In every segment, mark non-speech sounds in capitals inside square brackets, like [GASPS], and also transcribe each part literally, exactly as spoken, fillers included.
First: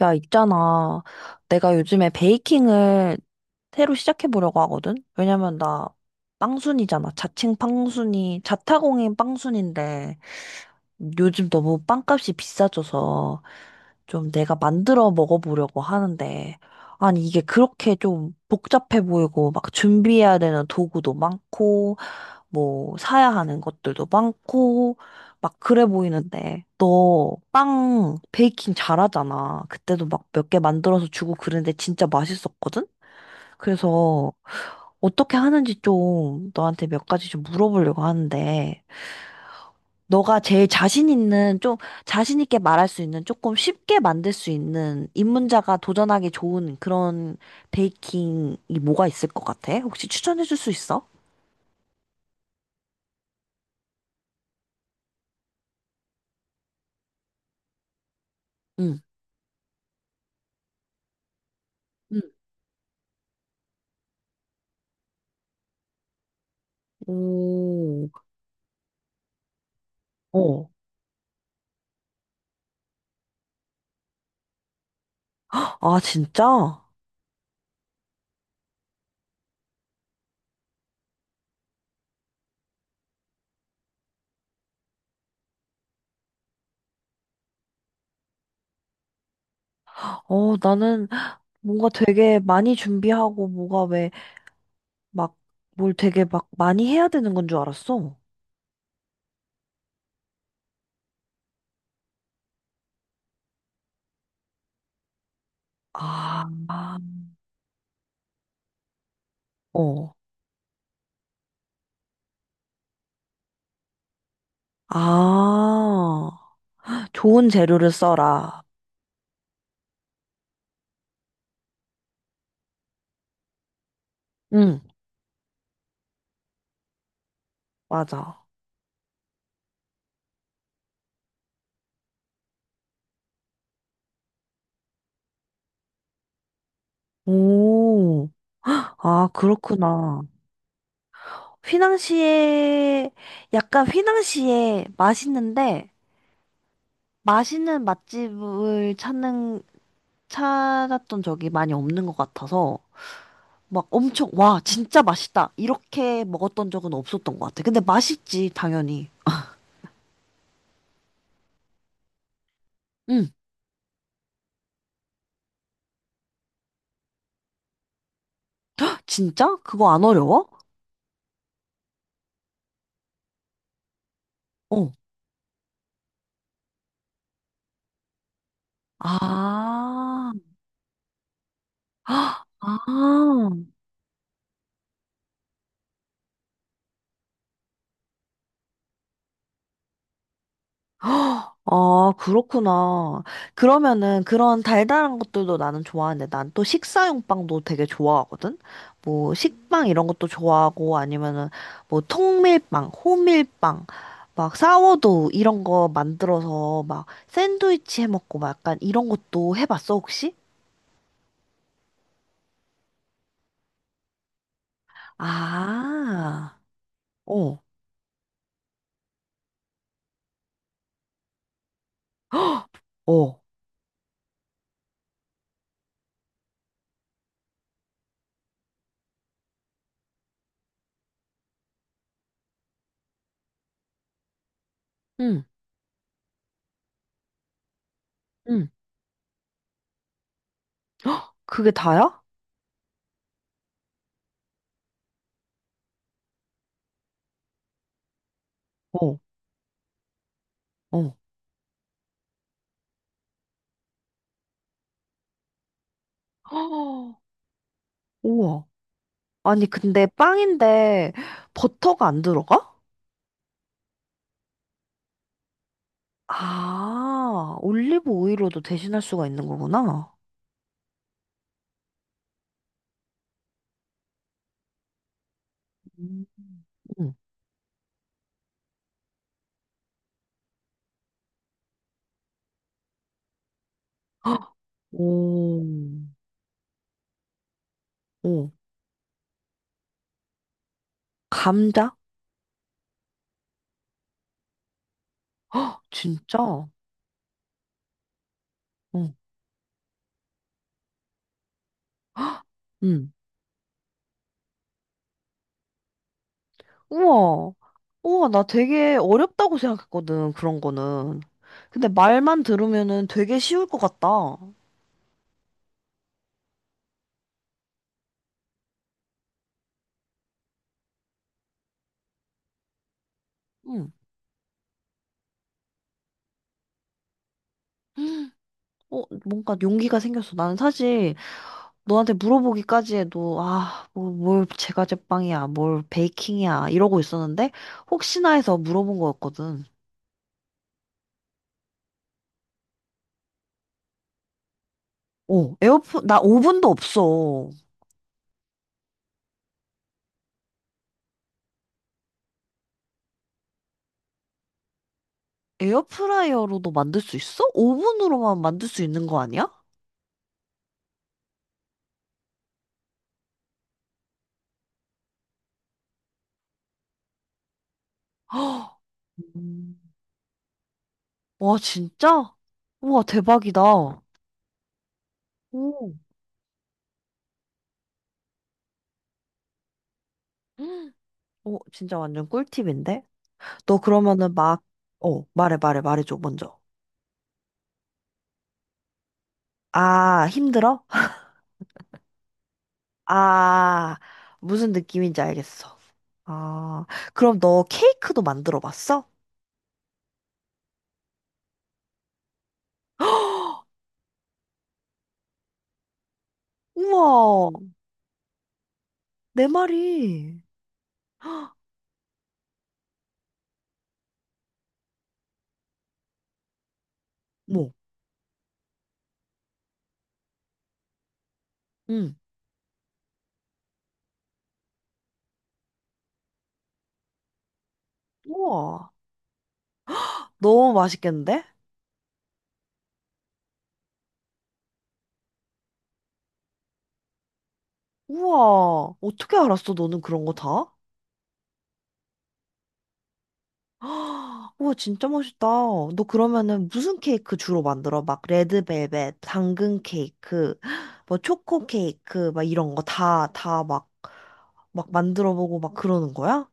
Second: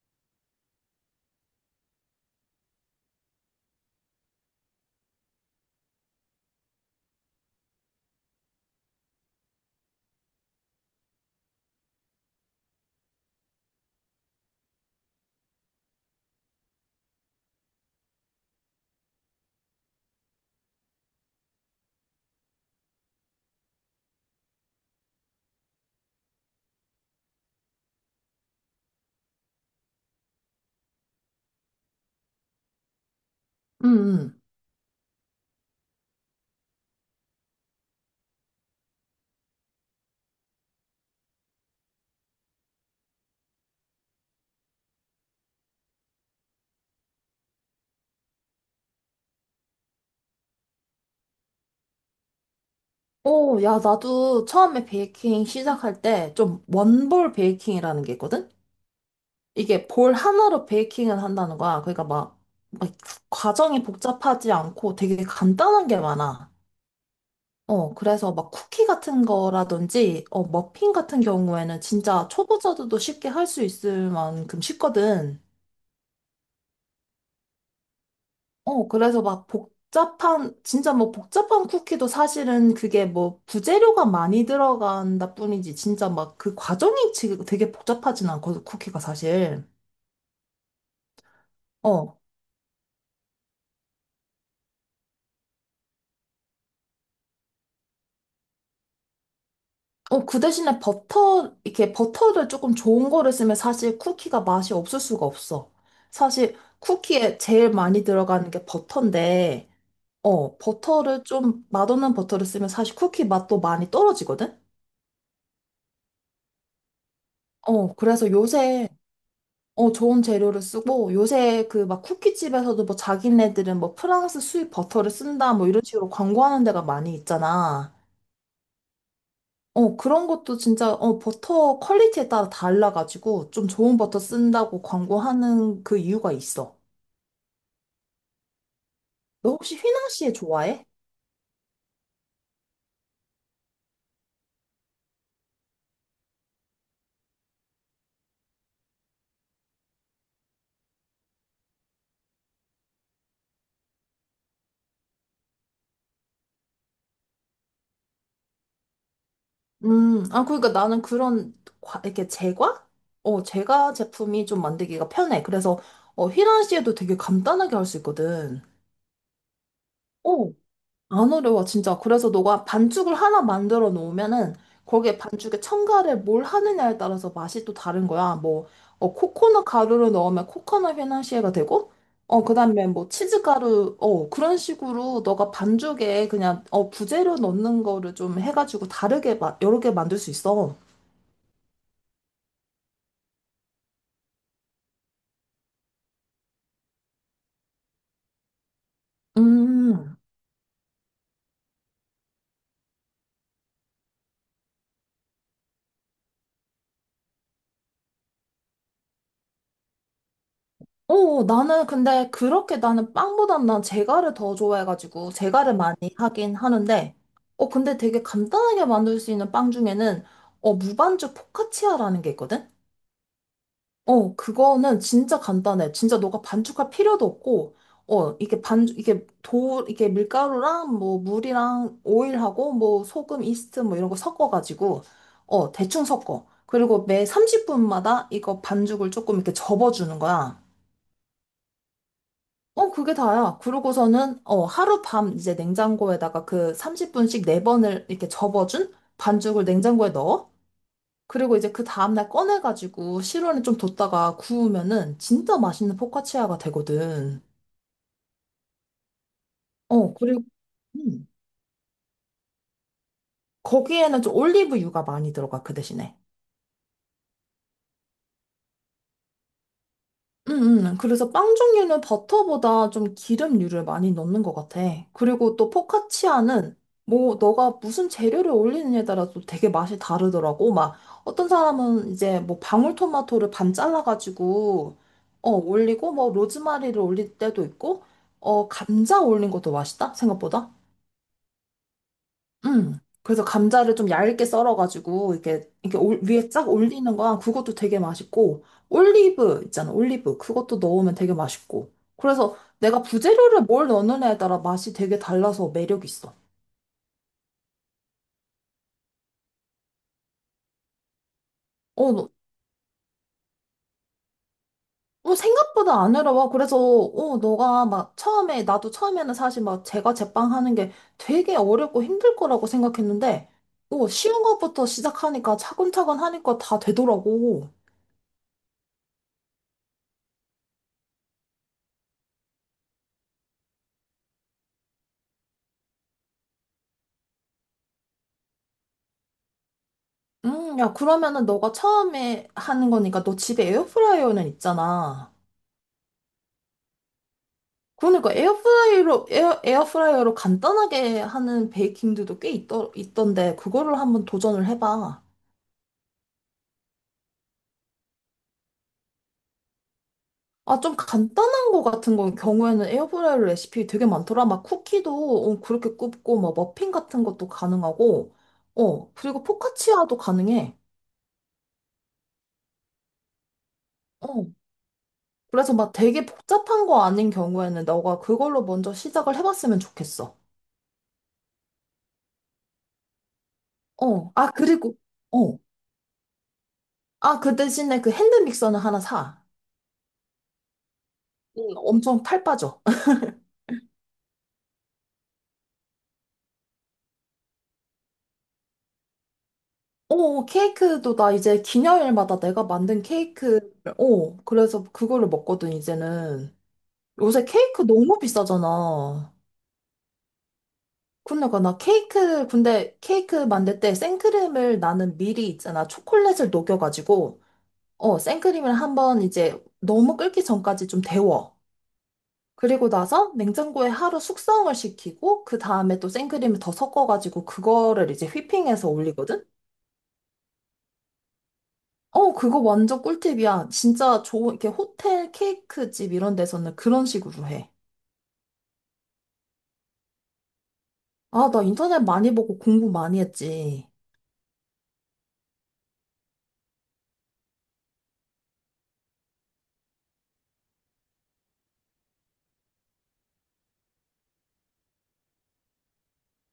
야, 있잖아. 내가 요즘에 베이킹을 새로 시작해보려고 하거든? 왜냐면 나 빵순이잖아. 자칭 빵순이, 자타공인 빵순인데 요즘 너무 빵값이 비싸져서 좀 내가 만들어 먹어보려고 하는데 아니, 이게 그렇게 좀 복잡해 보이고 막 준비해야 되는 도구도 많고 뭐 사야 하는 것들도 많고 막 그래 보이는데 너 빵 베이킹 잘하잖아. 그때도 막 몇 개 만들어서 주고 그랬는데 진짜 맛있었거든? 응, 그래서 응. 어떻게 하는지 좀 너한테 몇 가지 좀 물어보려고 하는데 너가 제일 자신 있는 좀 자신 있게 말할 수 있는 조금 쉽게 만들 수 있는 입문자가 도전하기 좋은 그런 베이킹이 뭐가 있을 것 같아? 혹시 추천해 줄 수 있어? 오, 야, 나도 처음에 베이킹 시작할 때 좀 원볼 베이킹이라는 게 있거든? 응. 이게 볼 하나로 베이킹을 한다는 거야. 그러니까 응. 막, 막 과정이 복잡하지 않고 되게 간단한 게 많아. 어, 오, 그래서 막 쿠키 같은 거라든지, 어, 어. 머핀 같은 경우에는 진짜 초보자들도 쉽게 할 수 있을 만큼 쉽거든. 아, 진짜? 어, 그래서 막 복잡한, 진짜 뭐 복잡한 쿠키도 사실은 그게 뭐 부재료가 많이 들어간다 뿐이지, 진짜 막 그 과정이 지금 되게 복잡하진 않거든, 쿠키가 사실. 어, 나는 뭔가 어. 되게 많이 준비하고 뭐가 왜 막 뭘 되게 막 많이 해야 되는 건 줄 알았어. 어, 그 대신에 버터, 이렇게 버터를 조금 좋은 거를 쓰면 사실 쿠키가 맛이 없을 수가 없어. 아, 사실 아, 쿠키에 제일 많이 들어가는 게 버터인데, 어. 어, 버터를 좀 맛없는 버터를 쓰면 사실 쿠키 맛도 많이 떨어지거든? 아, 좋은 재료를 어, 그래서 써라. 요새 어, 좋은 재료를 쓰고 요새 그 막 쿠키집에서도 뭐 자기네들은 뭐 프랑스 수입 응, 버터를 쓴다 뭐 이런 식으로 광고하는 데가 많이 있잖아. 맞아. 어, 그런 것도 진짜 어, 버터 퀄리티에 따라 달라가지고 좀 좋은 버터 쓴다고 광고하는 그 이유가 있어. 오, 아, 너 혹시 그렇구나. 휘낭시에 좋아해? 휘낭시에, 약간 휘낭시에 맛있는데, 맛있는 맛집을 찾는, 찾았던 적이 많이 없는 것 같아서, 막 엄청, 와, 진짜 맛있다. 이렇게 먹었던 적은 없었던 것 같아. 근데 맛있지, 당연히. 음, 아, 그러니까 나는 그런 과- 이렇게 제과? 응. 어, 제과 제품이 좀 만들기가 편해. 그래서 어, 휘낭시에도 되게 간단하게 할 수 있거든. 진짜? 그거 안 어려워? 어, 안 어려워, 진짜. 그래서 너가 반죽을 하나 만들어 놓으면은 어. 거기에 반죽에 첨가를 뭘 하느냐에 따라서 맛이 또 다른 거야. 뭐, 어, 코코넛 가루를 아. 넣으면 코코넛 휘낭시에가 되고, 어, [GASPS] 그 다음에 뭐 치즈 아. 가루, 어, 그런 식으로 너가 반죽에 그냥, 어, 부재료 넣는 거를 좀 해가지고 다르게, 마, 여러 개 만들 수 있어. 헉, 아, 그렇구나. 그러면은 그런 달달한 것들도 나는 좋아하는데 난 또 식사용 빵도 되게 좋아하거든? 뭐 식빵 이런 음. 것도 좋아하고 아니면은 뭐 통밀빵, 호밀빵, 막 사워도우 이런 거 만들어서 막 샌드위치 해 먹고 막 약간 이런 것도 해봤어 혹시? 어, 어, 나는 근데 그렇게 나는 빵보단 난 제가를 더 좋아해가지고 제가를 많이 하긴 아, 하는데, 어, 어, 근데 되게 간단하게 만들 수 있는 빵 중에는, 어, 무반죽 포카치아라는 게 있거든? 어, 어, 그거는 진짜 간단해. 진짜 너가 반죽할 필요도 없고, 어, 이게 반, 이게 도, 이게 밀가루랑 뭐 물이랑 오일하고 뭐 소금, 이스트 뭐 이런 거 섞어가지고, 응, 어, 대충 섞어. 그리고 매 삼십 분마다 이거 응. 반죽을 조금 이렇게 접어주는 거야. 헉, 그게 다야? 어, 그게 다야. 그러고서는, 어, 하룻밤 이제 냉장고에다가 그 삼십 분씩 네번을 이렇게 접어준 어, 반죽을 냉장고에 넣어. 어. 그리고 이제 그 다음날 꺼내가지고 실온에 좀 뒀다가 구우면은 진짜 맛있는 [GASPS] 헉, 포카치아가 되거든. 우와. 아니, 근데 어, 그리고, 빵인데 음, 버터가 안 들어가? 거기에는 좀 올리브유가 많이 들어가, 그 대신에. 아, 올리브 오일로도 대신할 수가 있는 거구나. 음, 음. 그래서 빵 종류는 버터보다 좀 기름류를 많이 넣는 것 같아. 그리고 또 음. 포카치아는 응. 뭐 너가 무슨 재료를 올리느냐에 따라 또 되게 맛이 다르더라고. 막 어떤 사람은 이제 뭐 방울토마토를 반 잘라가지고 어 오, 올리고 뭐 로즈마리를 올릴 때도 있고 오, 어 감자 올린 것도 맛있다 생각보다. 감자? 음. 그래서 감자를 좀 얇게 썰어가지고 이렇게 이렇게 올- 위에 진짜? 쫙 올리는 거야. 그것도 되게 맛있고 응, 올리브 있잖아. 올리브 그것도 넣으면 되게 맛있고. 그래서 내가 응. 부재료를 뭘 넣느냐에 따라 맛이 되게 달라서 매력 있어. 우와, 우와, 나 되게 어렵다고 생각했거든, 그런 거는. 근데 어, 너- 말만 들으면은 되게 쉬울 것 같다. 어, 생각보다 안 어려워. 그래서 어, 너가 막 처음에 나도 처음에는 사실 막 제가 제빵하는 게 되게 어렵고 힘들 거라고 생각했는데 응. 어, 쉬운 것부터 시작하니까 차근차근 하니까 다 되더라고. 어, 뭔가 용기가 생겼어. 나는 사실 너한테 물어보기까지 해도, 아, 뭐, 뭘 제과제빵이야, 뭘 베이킹이야, 이러고 있었는데, 혹시나 해서 물어본 거였거든. 음, 야, 그러면은 너가 처음에 하는 거니까 너 집에 에어프라이어는 있잖아. 어, 에어프, 나 오븐도 없어. 그러니까 에어프라이어로, 에어, 에어프라이어로 간단하게 하는 베이킹들도 꽤 있더, 있던데, 그거를 한번 도전을 해봐. 에어프라이어로도 만들 수 있어? 오븐으로만 만들 수 있는 거 아니야? 아, 좀 간단한 거 같은 거 경우에는 에어프라이어 레시피 되게 많더라. 막 쿠키도 어, 그렇게 굽고, 막 머핀 같은 것도 [GASPS] 가능하고, 헉, 어, 그리고 음. 포카치아도 가능해. 와, 진짜? 우와, 대박이다. 어, 그래서 막 오, [GASPS] 되게 복잡한 거 아닌 경우에는 너가 그걸로 먼저 시작을 해봤으면 좋겠어. 헉, 오, 진짜 완전 꿀팁인데? 너 어, 그러면은 아, 막, 그리고, 어, 말해, 어. 말해, 말해줘, 먼저. 아, 그 대신에 그 핸드 믹서는 하나 사. 아, 힘들어? 응. 엄청 탈 빠져. [LAUGHS] 아, 무슨 느낌인지 알겠어. 아, 그럼 너 케이크도 만들어 봤어? 어, 케이크도 나 이제 기념일마다 내가 만든 케이크, [GASPS] 어, 그래서 그거를 먹거든, 이제는. 요새 우와, 케이크 너무 비싸잖아. 내 말이. [GASPS] 그러니까 나 케이크, 근데 케이크 만들 때 생크림을 나는 미리 있잖아. 초콜릿을 녹여가지고, 뭐, 어, 생크림을 한번 이제 너무 끓기 전까지 좀 데워. 응. 그리고 나서 냉장고에 하루 숙성을 시키고 그 다음에 또 생크림을 더 섞어가지고 그거를 이제 휘핑해서 우와, 올리거든? 너무 맛있겠는데? 어, 그거 완전 꿀팁이야. 진짜 좋은, 이렇게 호텔 케이크 집 이런 데서는 그런 식으로 해. 우와, 어떻게 알았어, 너는 그런 거 다? 아, 나 인터넷 많이 보고 공부 많이 했지. [GASPS] 우와, 진짜 멋있다. 너 그러면은 무슨 케이크 주로 만들어? 막 레드벨벳, 당근 케이크, [GASPS] 뭐 초코 케이크, 막 이런 거 다, 다 막, 막 만들어 보고 막 그러는 거야?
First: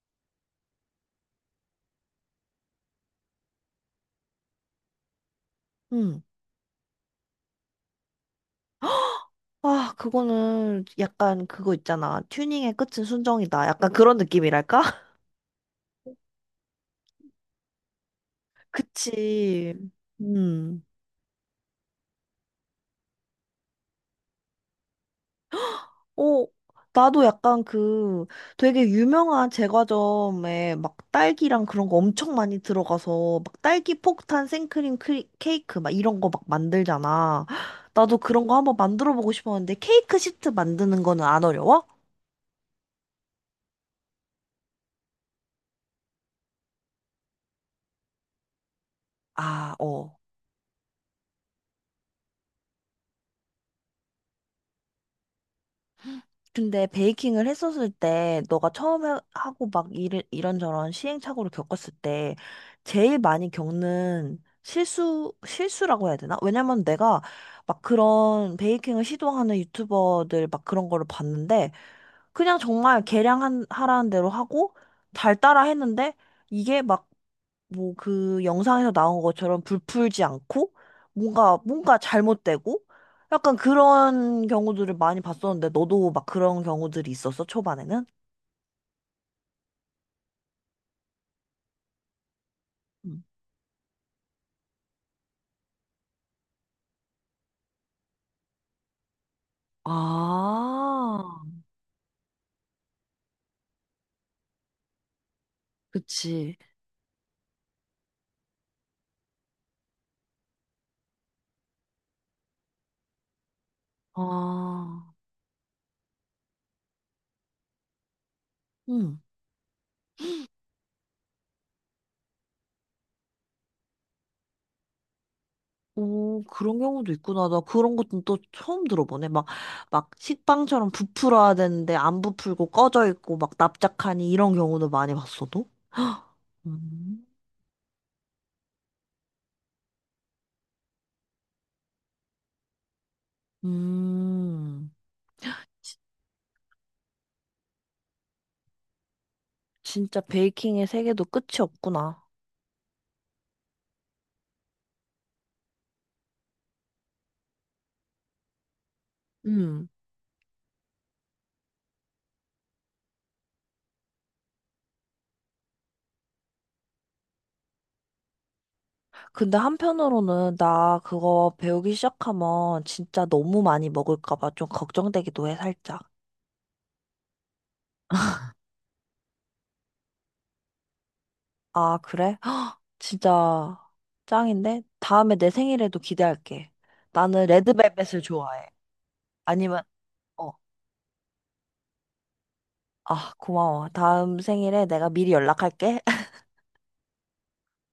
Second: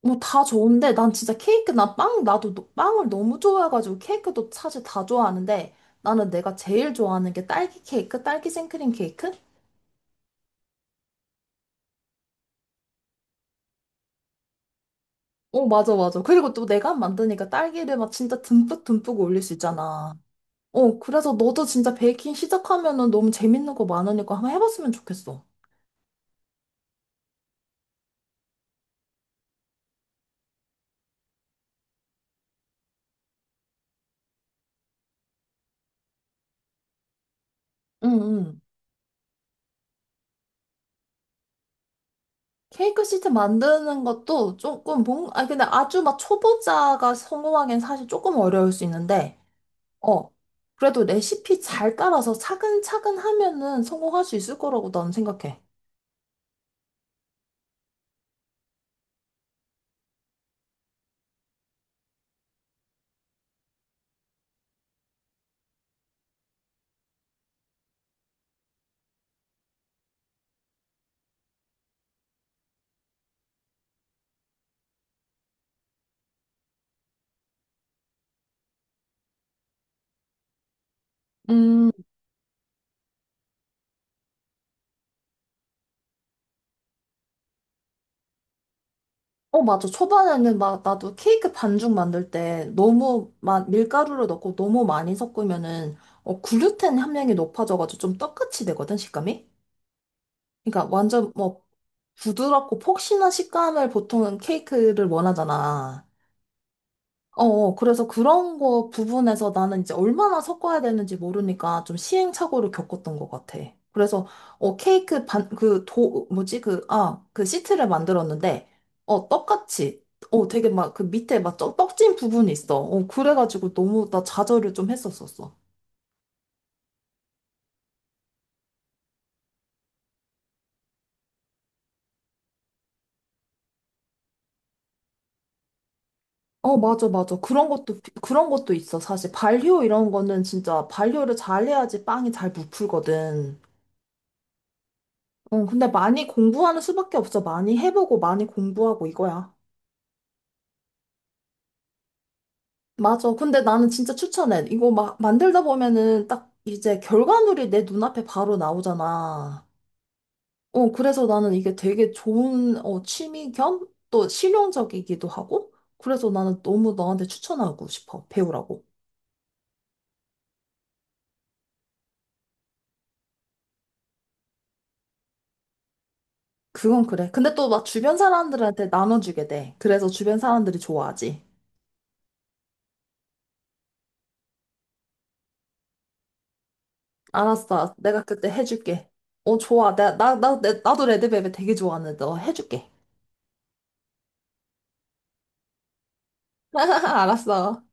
뭐 다 좋은데 난 진짜 케이크, 나 빵, 나도 노- 빵을 너무 좋아해가지고 케이크도 사실 다 좋아하는데 응. 나는 내가 제일 좋아하는 게 딸기 케이크, 딸기 생크림 케이크? 아, 그거는 약간 그거 있잖아. 튜닝의 끝은 순정이다. 약간 그런 느낌이랄까? 어, 맞아, 맞아. 그리고 또 내가 만드니까 딸기를 막 진짜 [LAUGHS] 듬뿍 듬뿍 올릴 수 그치. 있잖아. 음. 어, 그래서 너도 진짜 베이킹 시작하면은 너무 재밌는 거 많으니까 한번 해봤으면 좋겠어. 어, 나도 약간 그 되게 유명한 제과점에 막 딸기랑 그런 거 엄청 많이 들어가서 막 딸기 폭탄 생크림 크리, 케이크 막 이런 거 막 만들잖아. [GASPS] 응, 나도 그런 거 응. 한번 만들어 보고 싶었는데 케이크 시트 만드는 거는 안 어려워? 케이크 시트 만드는 것도 조금 뭔, 아, 근데 아주 막 초보자가 성공하기엔 사실 조금 어려울 수 있는데, 아, 어. 어, 그래도 레시피 잘 따라서 차근차근 하면은 성공할 수 있을 거라고 나는 생각해. 근데 베이킹을 했었을 때 너가 처음 해- 하고 막 일, 이런저런 시행착오를 겪었을 때 제일 많이 겪는 실수, 실수라고 해야 되나? 왜냐면 내가 막 그런 베이킹을 시도하는 유튜버들 막 그런 거를 봤는데 그냥 정말 계량 하라는 대로 하고 잘 따라 했는데 이게 막 뭐 그 영상에서 나온 것처럼 불풀지 않고 뭔가 음. 뭔가 잘못되고 약간 그런 경우들을 많이 봤었는데 너도 막 그런 경우들이 있었어 초반에는? 어, 맞아. 초반에는 막 나도 케이크 반죽 만들 때 음. 너무 막 밀가루를 넣고 너무 많이 섞으면은 어, 글루텐 함량이 높아져가지고 좀 떡같이 되거든, 식감이? 그러니까 완전 아, 뭐 부드럽고 폭신한 식감을 보통은 케이크를 원하잖아. 그치. 어, 어, 그래서 그런 거 부분에서 나는 이제 얼마나 섞어야 되는지 모르니까 좀 시행착오를 겪었던 것 같아. 그래서, 어, 아, 케이크 반, 그 도, 뭐지, 그, 아, 그 시트를 만들었는데, 어, 떡같이, 어, 되게 막 그 밑에 막 쩍- 떡진 부분이 있어. 어, 그래가지고 너무 나 좌절을 좀 했었었어. 오, 그런 경우도 있구나. 나 그런 것도 또 처음 들어보네. 막, 막 식빵처럼 부풀어야 되는데 안 부풀고 꺼져 있고 막 납작하니 이런 경우도 많이 봤어도. 어, 맞아, 음, 맞아. 그런 것도, 비- 그런 것도 있어. 사실 발효 이런 거는 진짜 발효를 잘 해야지 빵이 잘 부풀거든. 음, 어, 근데 많이 공부하는 수밖에 없어. 많이 해보고 많이 공부하고 이거야. 진짜 베이킹의 세계도 끝이 없구나. 맞아. 근데 나는 진짜 추천해. 이거 막 만들다 보면은 딱 이제 결과물이 내 눈앞에 바로 나오잖아. 음. 어, 그래서 나는 이게 되게 좋은 어, 취미 겸 또 실용적이기도 하고. 그래서 나는 너무 너한테 추천하고 싶어. 배우라고. 근데 한편으로는 나 그거 배우기 시작하면 진짜 너무 많이 먹을까 봐 좀 걱정되기도 해, 살짝. 그건 그래. 근데 또 막 주변 사람들한테 나눠주게 돼. 그래서 주변 사람들이 좋아하지. 아, 그래? [GASPS] 진짜 짱인데? 다음에 내 생일에도 기대할게. 나는 알았어. 레드벨벳을 내가 그때 좋아해. 해줄게. 어, 아니면, 좋아. 나, 나, 어, 나, 나- 나도 레드벨벳 되게 좋아하는데 너 해줄게. 아, 고마워. 다음 생일에 내가 미리 연락할게. [LAUGHS] 알았어.